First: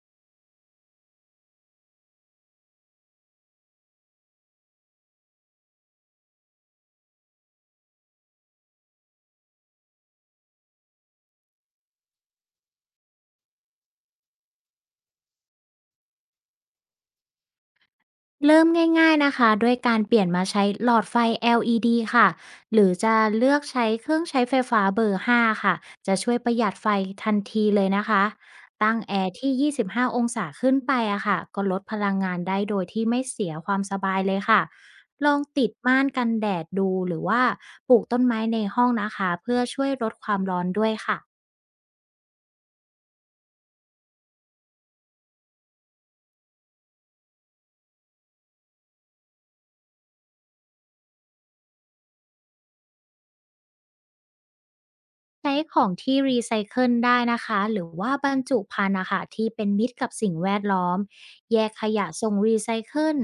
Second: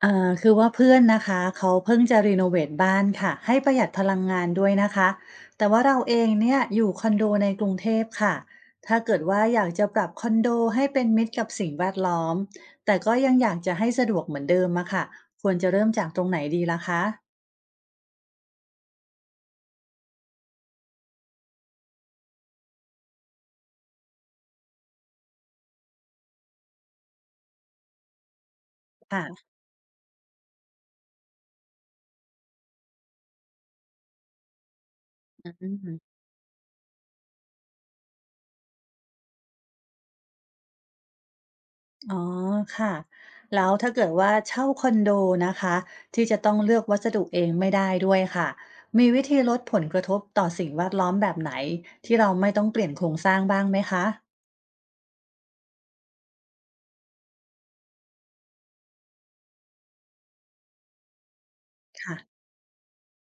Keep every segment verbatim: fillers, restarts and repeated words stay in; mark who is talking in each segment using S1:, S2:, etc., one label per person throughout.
S1: เอ่อคือว่าเพื่อนนะคะเขาเพิ่งจะรีโนเวทบ้านค่ะให้ประหยัดพลังงานด้วยนะคะแต่ว่าเราเองเนี่ยอยู่คอนโดในกรุงเทพค่ะถ้าเกิดว่าอยากจะปรับคอนโดให้เป็นมิตรกับสิ่งแวดล้อมแต่ก็ยังอยากจะให้สะดวกเหมือนเดิมอะค่ะควรจะเริ่มจากตรงไหนดีล่ะคะ
S2: เริ่มง่ายๆนะคะด้วยการเปลี่ยนมาใช้หลอดไฟ แอล อี ดี ค่ะหรือจะเลือกใช้เครื่องใช้ไฟฟ้าเบอร์ ห้า ค่ะจะช่วยประหยัดไฟทันทีเลยนะคะตั้งแอร์
S1: ค่ะ
S2: ที่ ยี่สิบห้า องศาขึ้นไปอะค่ะก็ลดพลังงานได้โดยที่ไม่เสียความสบายเลยค่ะลอง
S1: อื
S2: ติด
S1: ม
S2: ม่านกันแดดดูหรือว่าปลูกต้นไม้ในห้องนะคะเพื่อช่วยลดความร้อนด้วยค่ะ
S1: อ๋อค่ะแล้วถ้าเกิดว่าเช่าคอนโดนะคะที่จะต้องเลือกวัสดุเองไม่ได้ด้วยค่ะมีวิธีลดผลกระทบต่อสิ่งแวดล้อมแบบไหนที่เราไม่ต้องเปลี่ยนโครงสร้างบ้างไหมคะ
S2: ใช้ของที่รีไซเคิลได้นะคะ หรือว่าบรรจุภัณฑ์นะคะที่เป็นมิตรกับสิ่งแวดล้อม แยกขยะส่ง
S1: ค่ะ
S2: รีไซเคิล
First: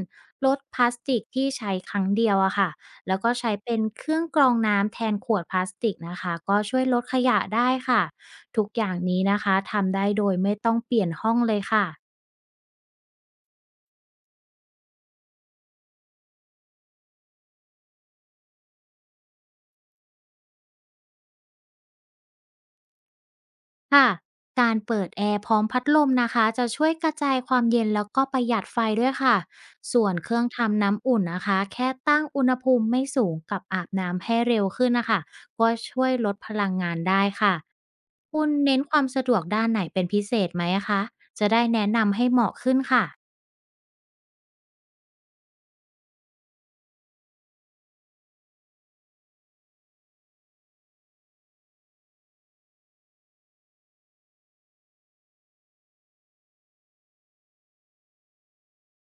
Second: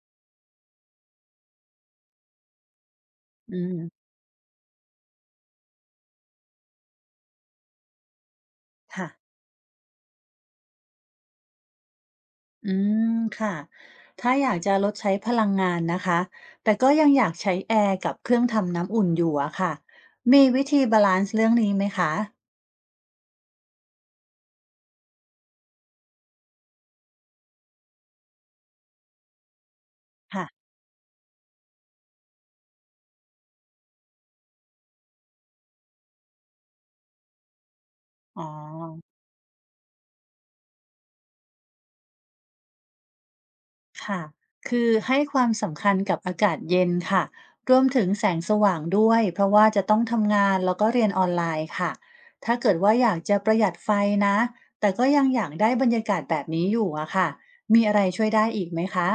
S2: ลดพลาสติกที่ใช้ครั้งเดียวอะค่ะ แล้วก็ใช้
S1: อื
S2: เป็น
S1: ม
S2: เครื่องกรองน้ำแทนขวดพลาสติกนะคะ ก็ช่วยลดขยะได้ค่ะ ทุกอย่าง
S1: ค่ะ
S2: นี้นะคะทำได้โดยไม่ต้องเปลี่ยนห้องเลยค่ะ
S1: อืมค่ะถ้าอยากจะลดใช้พลังงานนะคะแต่ก็ยังอยากใช้แอร์กับเครื่องทำน้ำอุ่นอยู่อะค่ะมีวิธีบาลานซ์เรื่องนี้ไหมคะ
S2: ค่ะการเปิดแอร์พร้อมพัดลมนะคะจะช่วยกระจายความเย็นแล้วก็ประหยัดไฟด้วยค่ะส่วนเครื่อง
S1: ค่ะ
S2: ทำน้ำอุ่นนะคะแค่ตั้งอุณหภูมิไม่สูงกับอาบน้ำให้เร็วขึ้นนะคะก็ช่วยลดพลังงานได้ค่ะ
S1: อ๋อ
S2: คุณเน้นความสะดวกด้านไหนเป็นพิเศษไหมอะคะ
S1: ค่ะ คือให้ความสำคัญกับอากาศเย็นค่ะรวมถึงแสงสว่างด้วยเพราะว่าจะต้องทำงานแล้วก็เรียนออนไลน์ค่ะ ถ้าเกิดว่าอยากจะประหยัดไฟนะ แต่ก็ยังอยากได้บรรยากาศแบบนี้อยู่อะค่ะ มีอะไรช่วยได้อีกไหมคะ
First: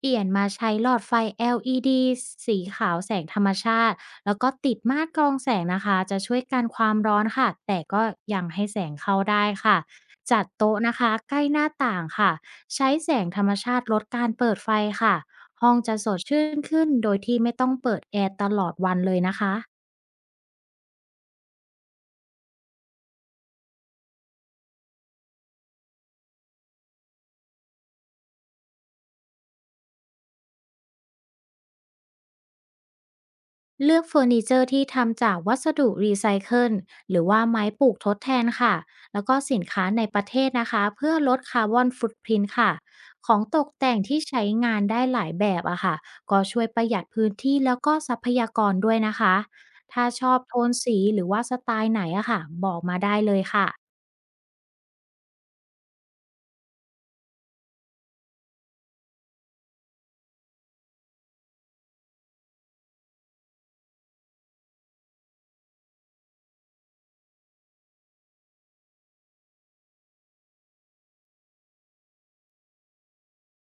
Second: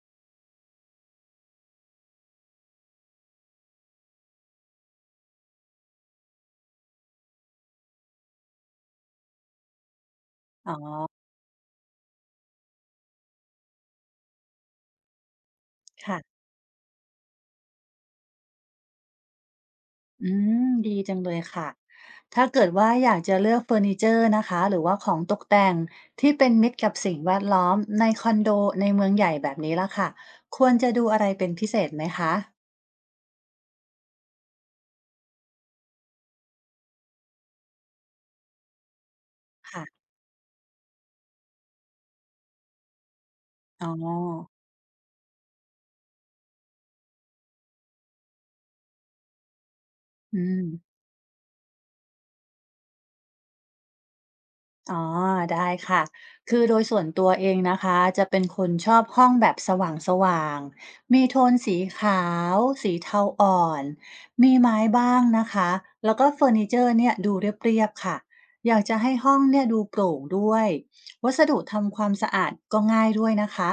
S2: เปลี่ยนมาใช้หลอดไฟ แอล อี ดี สีขาวแสงธรรมชาติแล้วก็ติดม่านกรองแสงนะคะจะช่วยกันความร้อนค่ะแต่ก็ยังให้แสงเข้าได้ค่ะจัดโต๊ะนะคะใกล้หน้าต่างค่ะใช้แสงธรรมชาติลดการเปิดไฟค่ะห้องจะสด
S1: ค่ะ
S2: ชื่นขึ้นโดยที่ไม่ต้องเปิดแอร์ตลอดวันเลยนะคะ
S1: อืมดีจังเลยค่ะ ถ้าเกิดว่าอยากจะเลือกเฟอร์นิเจอร์นะคะหรือว่าของตกแต่งที่เป็นมิตรกับสิ่งแวดล้อมในคอนโดในเมืองใหญ่แบบนี้ละค่ะควรจะดูอะไรเป็นพิเศษไหมคะ
S2: เลือกเฟอร์นิเจอร์ที่ทำจากวัสดุรีไซเคิลหรือว่าไม้ปลูกทดแทนค่ะ แล้วก็สินค้าใน
S1: ค่ะ
S2: ประเทศนะคะเพื่อลดคาร์บอนฟุตพริ้นท์ค่ะ ของตก
S1: อ๋อ
S2: แต่งที่ใช้งานได้หลายแบบอะค่ะ ก็ช่วยประหยัดพื้นที่แล้วก็ทรัพยากรด้วยนะคะ ถ้าชอ
S1: อื
S2: บโท
S1: ม
S2: นสีหรือว่าสไตล์ไหนอะค่ะบอกมาได้เลยค่ะ
S1: อ๋อได้ค่ะ คือโดยส่วนตัวเองนะคะจะเป็นคนชอบห้องแบบสว่างๆมีโทนสีขาว สีเทาอ่อน มีไม้บ้างนะคะ แล้วก็เฟอร์นิเจอร์เนี่ยดูเรียบๆค่ะอยากจะให้ห้องเนี่ยดูโปร่งด้วยวัสดุทำความสะอาดก็ง่ายด้วยนะคะ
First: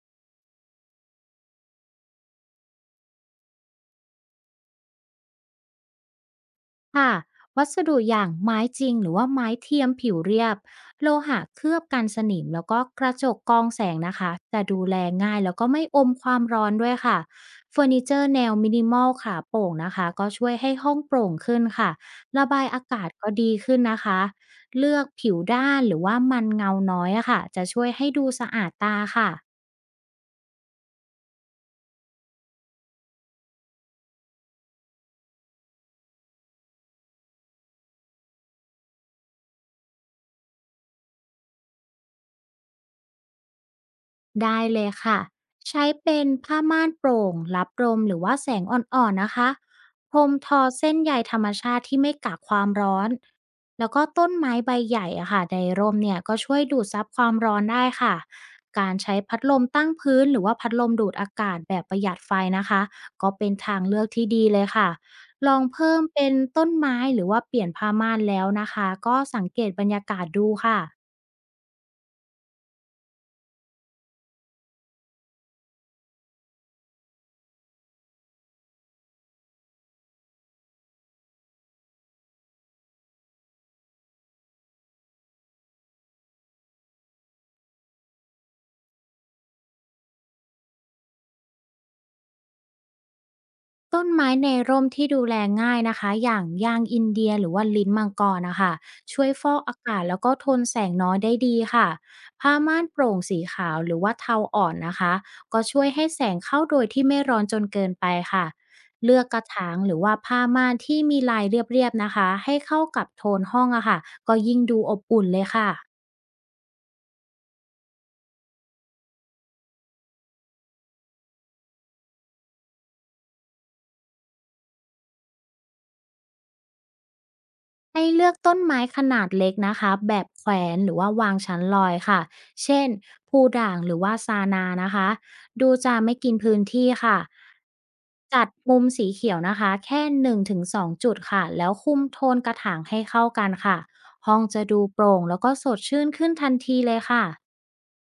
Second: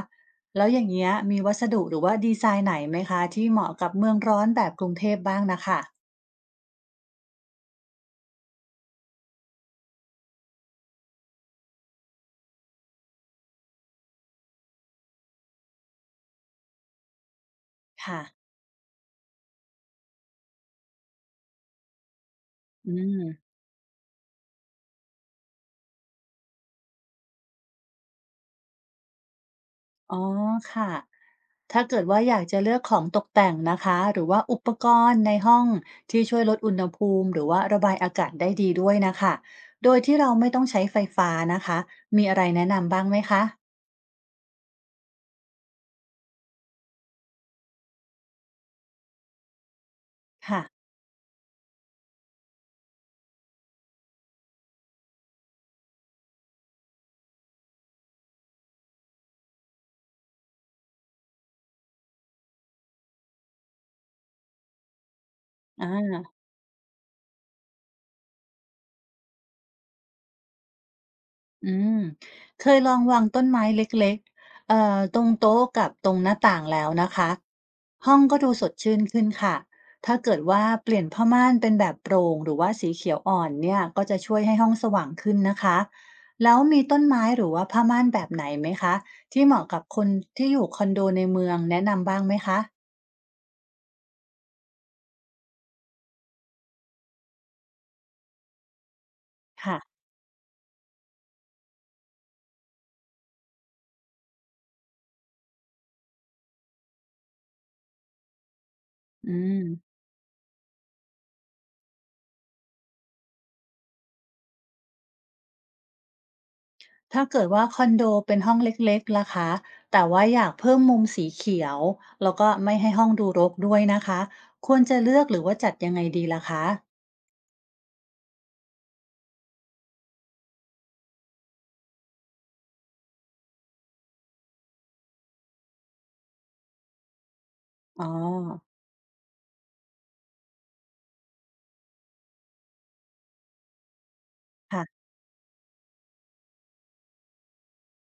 S1: แล้วอย่างเงี้ยมีวัสดุหรือว่าดีไซน์ไหนไหมคะที่เหมาะกับเมืองร้อนแบบกรุงเทพบ้างนะคะ
S2: ค่ะวัสดุอย่างไม้จริงหรือว่าไม้เทียมผิวเรียบโลหะเคลือบกันสนิมแล้วก็กระจกกรองแสงนะคะจะดูแลง่ายแล้วก็ไม่อมความร้อนด้วยค่ะเฟอร์นิเจ
S1: ค่ะ
S2: อร์แนวมินิมอลค่ะโปร่งนะคะก็ช่วยให้ห้องโปร่งขึ้นค่ะระบายอา
S1: อื
S2: กาศ
S1: ม
S2: ก็ดีขึ้นนะคะเลือกผิวด้านหรือว่ามันเงาน้อยอะค่ะจะช่วยให้ดูสะอาดตาค่ะ
S1: อ๋อค่ะ ถ้าเกิดว่าอยากจะเลือกของตกแต่งนะคะหรือว่าอุปกรณ์ในห้องที่ช่วยลดอุณหภูมิหรือว่าระบายอากาศได้ดีด้วยนะคะโดยที่เราไม่ต้องใช้ไฟฟ้านะคะมีอะไรแนะนำบ้างไหมคะ
S2: ได้เลยค่ะใช้เป็นผ้าม่านโปร่งรับลมหรือว่าแสงอ่อนๆนะคะพรมท
S1: ค่ะ
S2: อเส้นใยธรรมชาติที่ไม่กักความร้อนแล้วก็ต้นไม้ใบใหญ่อะค่ะในร่มเนี่ยก็ช่วยดูดซับความร้อนได้ค่ะการใช้พัดลมตั้งพื้นหรือว่าพัดลมดูดอากาศแบบประหยัดไฟนะคะก็เป็นทางเลือกที่ดีเลยค่ะลอง
S1: อ
S2: เพิ่มเป็
S1: า
S2: นต้นไม้หรือว่าเปลี่ยนผ้าม่านแล้วนะคะก็สังเกตบรรยากาศดูค่ะ
S1: อืมเคยลองวางต้นไม้เล็กๆเอ่อตรงโต๊ะกับตรงหน้าต่างแล้วนะคะห้องก็ดูสดชื่นขึ้นค่ะ ถ้าเกิดว่าเปลี่ยนผ้าม่านเป็นแบบโปร่งหรือว่าสีเขียวอ่อนเนี่ยก็จะช่วยให้ห้องสว่างขึ้นนะคะ แล้วมีต้นไม้หรือว่าผ้าม่านแบบไหนไหมคะ ที่เหมาะกับคนที่อยู่คอนโดในเมืองแนะนำบ้างไหมคะ
S2: ต้นไม้ในร่มที่ดูแลง่ายนะคะอย่างยางอินเดียหรือว่าลิ้นมังกรนะคะช่วยฟอกอากา
S1: ค่ะ
S2: ศแล้วก็ทนแสงน้อยได้ดีค่ะผ้าม่านโปร่งสีขาวหรือว่าเทาอ่อนนะคะก็ช่วยให้แสงเข้าโดยที่ไม่ร้อนจนเกินไปค่ะเลือก
S1: อื
S2: กระ
S1: ม
S2: ถางหรือว่าผ้าม่านที่มีลายเรียบๆนะคะให้เข้ากับโทนห้องอะค่ะก็ยิ่งดูอบอุ่นเลยค่ะ
S1: ถ้าเกิดว่าคอนโดเป็นห้องเล็กๆล่ะคะแต่ว่าอยากเพิ่มมุมสีเขียวแล้วก็ไม่ให้ห้องดูรกด้วยนะคะควรจะเลือกหรือว่าจัดยังไงดีล่ะคะ
S2: ให้เลือกต้นไม้ขนาดเล็กนะคะแบบแขวนหรือว่าวางชั้นลอยค่ะเช่นภูด่างหรือว่าซานานะคะดูจะไม่กินพื้นที่ค่ะ
S1: อ๋อ
S2: จัดมุมสีเขียวนะคะแค่หนึึ่งงถงสองจุดค่ะแล้วคุมโทนกระถางให้เข้ากันค่ะห้องจะดูโป
S1: ค่ะ
S2: ร่งแล้วก็สดชื่นขึ้นทันทีเลยค่ะ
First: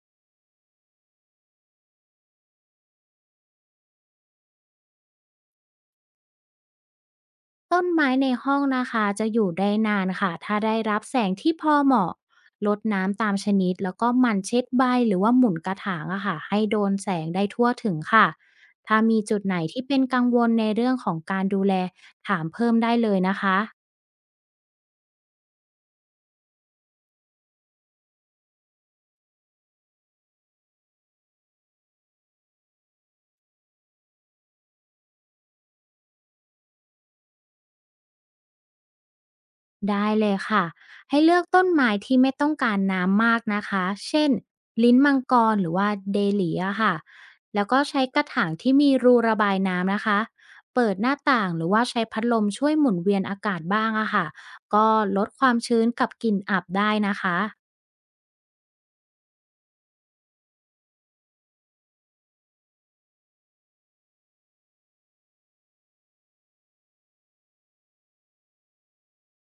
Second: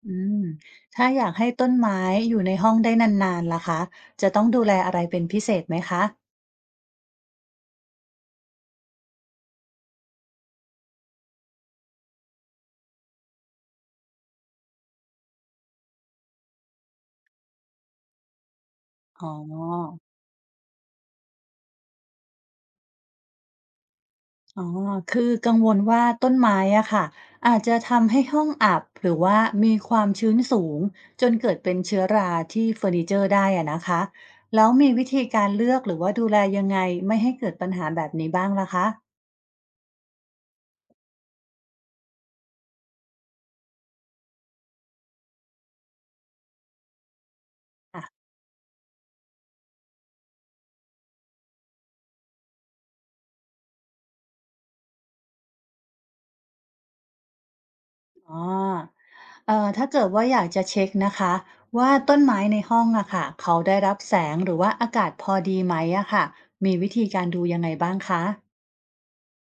S1: อืมถ้าอยากให้ต้นไม้อยู่ในห้องได้นานๆล่ะคะจะต้องดูแลอะไรเป็นพิเศษไหมคะ
S2: ต้นไม้ในห้องนะคะจะอยู่ได้นานค่ะถ้าได้รับแสงที่พอเหมาะรดน้ำตามชนิดแล้วก็หมั่นเช็ดใบหรือว่าหมุนกระถางอะค่ะให้โดนแสงได้ทั่วถึงค่ะถ้ามี
S1: อ๋
S2: จุดไหนที่เป็
S1: อ
S2: นกังวลในเรื่องของการดูแลถามเพิ่มได้เลยนะคะ
S1: อ๋อคือกังวลว่าต้นไม้อะค่ะอาจจะทำให้ห้องอับหรือว่ามีความชื้นสูงจนเกิดเป็นเชื้อราที่เฟอร์นิเจอร์ได้อะนะคะแล้วมีวิธีการเลือกหรือว่าดูแลยังไงไม่ให้เกิดปัญหาแบบนี้บ้างล่ะคะ
S2: ได้เลยค่ะให้เลือกต้นไม้ที่ไม่ต้องการน้ำมากนะคะเช่นลิ้นมังกรหรือว่าเดเลีอะค่ะแล้วก็ใช้ก
S1: อ่ะ
S2: ระถางที่มีรูระบายน้ำนะคะเปิดหน้าต่างหรือว่าใช้พัดลมช่วยหมุนเวียนอากาศบ้างอะค่ะก็ลดความชื้นกับกลิ่นอับได้นะคะ
S1: อ๋อเอ่อถ้าเกิดว่าอยากจะเช็คนะคะว่าต้นไม้ในห้องอะค่ะเขาได้รับแสงหรือว่าอากาศพอดีไหมอะค่ะมีวิธีการดูยังไงบ้างคะ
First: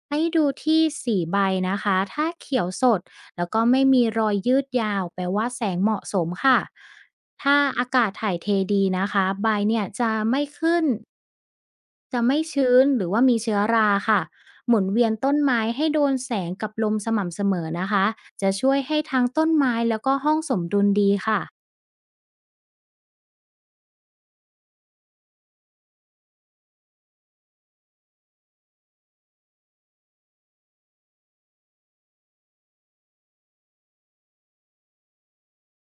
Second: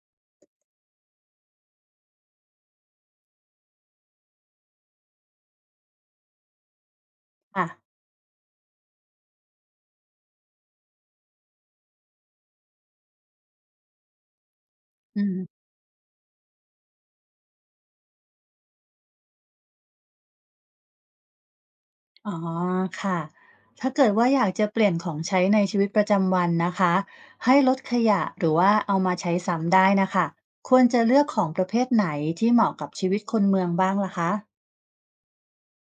S2: ให้ดูที่สีใบนะคะถ้าเขียวสดแล้วก็ไม่มีรอยยืดยาวแปลว่าแสงเหมาะสมค่ะถ้า
S1: อ่ะ
S2: อากาศถ่ายเทดีนะคะใบเนี่ยจะไม่ขึ้น จะไม่ชื้นหรือว่ามีเชื้อราค่ะหมุนเวียน
S1: อื
S2: ต้นไม้
S1: ม
S2: ให้โดนแสงกับลมสม่ำเสมอนะคะจะช่วยให้ทั้งต้นไม้แล้วก็ห้องสมดุลดีค่ะ
S1: อ๋อค่ะถ้าเกิดว่าอยากจะเปลี่ยนของใช้ในชีวิตประจำวันนะคะ ให้ลดขยะหรือว่าเอามาใช้ซ้ำได้นะคะ ควรจะเลือกของประเภทไหนที่เหมาะกับชีวิตคนเมืองบ้างล่ะคะ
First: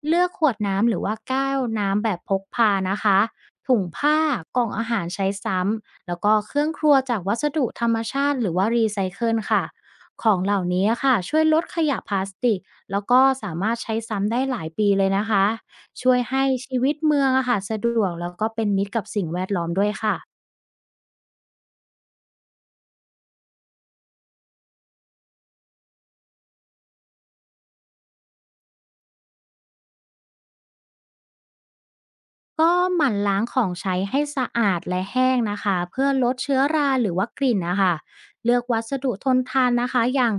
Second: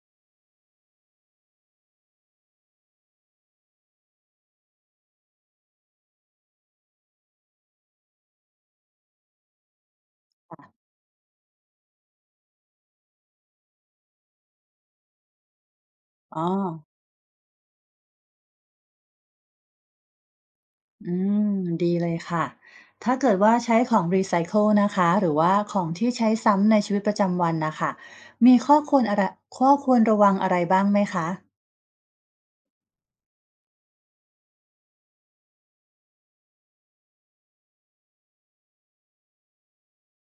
S2: เลือกขวดน้ำหรือว่าแก้วน้ำแบบพกพานะคะถุงผ้ากล่องอาหารใช้ซ้ำแล้วก็เครื่องครัวจากวัสดุธรรมชาติหรือว่ารีไซเคิลค่ะของเหล่านี้ค่ะช่วยลดขยะพลาสติกแล้วก็สามารถใช้ซ้ำได้หลายปีเลยนะคะช่วย
S1: อ๋อ
S2: ให้ชีวิตเมืองอะค่ะสะดวกแล้วก็เป็นมิตรกับสิ่งแวดล้อมด้วยค่ะ
S1: อืมดีเลยค่ะ ถ้าเกิดว่าใช้ของรีไซเคิลนะคะ หรือว่าของที่ใช้ซ้ำในชีวิตประจำวันนะคะ มีข้อควรอะไรข้อควรระวังอะไรบ้างไหมคะ
S2: ก็หมั่นล้างของใช้ให้สะอาดและแห้งนะคะเพื่อลดเชื้อราหรือว่ากลิ่นนะคะเลือกวัสดุทนทานนะคะอย่าง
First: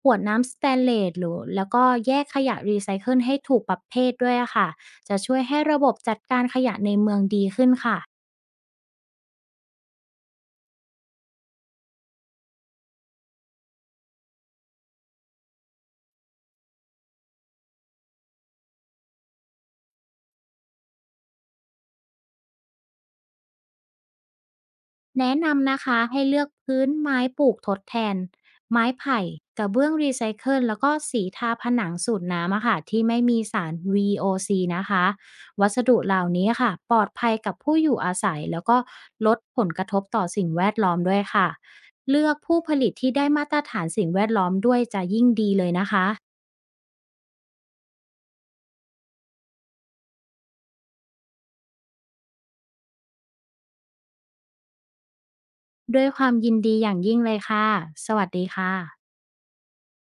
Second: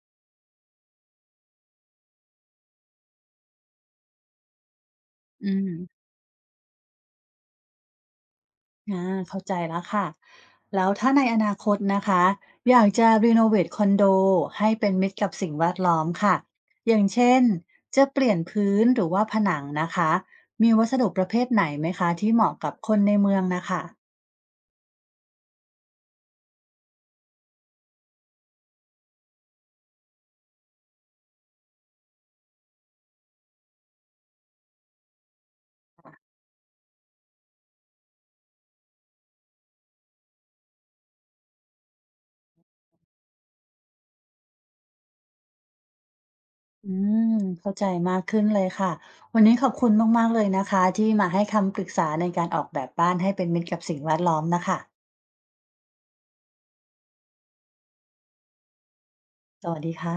S2: ขวดน้ำสแตนเลสหรือแล้วก็แยกขยะรีไซเคิลให้ถูกประเภทด้วยอะค่ะจะช่วย
S1: อื
S2: ให้
S1: ม
S2: ระบบจัดการขยะในเมืองดีขึ้นค่ะ
S1: อาเข้าใจแล้วค่ะแล้วถ้าในอนาคตนะคะอยากจะรีโนเวทคอนโดให้เป็นมิตรกับสิ่งแวดล้อมค่ะอย่างเช่นจะเปลี่ยนพื้นหรือว่าผนังนะคะมีวัสดุประเภทไหนไหมคะที่เหมาะกับคนในเมืองนะคะ
S2: แนะนำนะคะให้เลือกพื้นไม้ปลูกทดแทนไม้ไผ่กระเบื้องรีไซเคิลแล้วก็สีทาผนังสูตรน้ำอะค่ะที่ไม่มีสาร วี โอ ซี นะคะวัสดุเหล่านี้ค่ะปลอดภัยกับผู้อยู่อาศัยแล้วก็ลดผลกระทบต่อสิ่งแวดล้อมด้วยค่ะเลือกผู้ผลิตที่ได้มาตรฐานสิ่งแวดล้อมด้วยจะยิ่งดีเลยนะคะ
S1: อืมเข้าใจมากขึ้นเลยค่ะวันนี้ขอบคุณมากๆเลยนะคะที่มาให้คำปรึกษาในการออกแบบบ้านให้เป็นมิตรกับสิ่งแวดล้อมน่ะคะ
S2: ด้วยความยินดีอย่างยิ่งเลยค่ะสวัสดีค่ะ
S1: สวัสดีค่ะ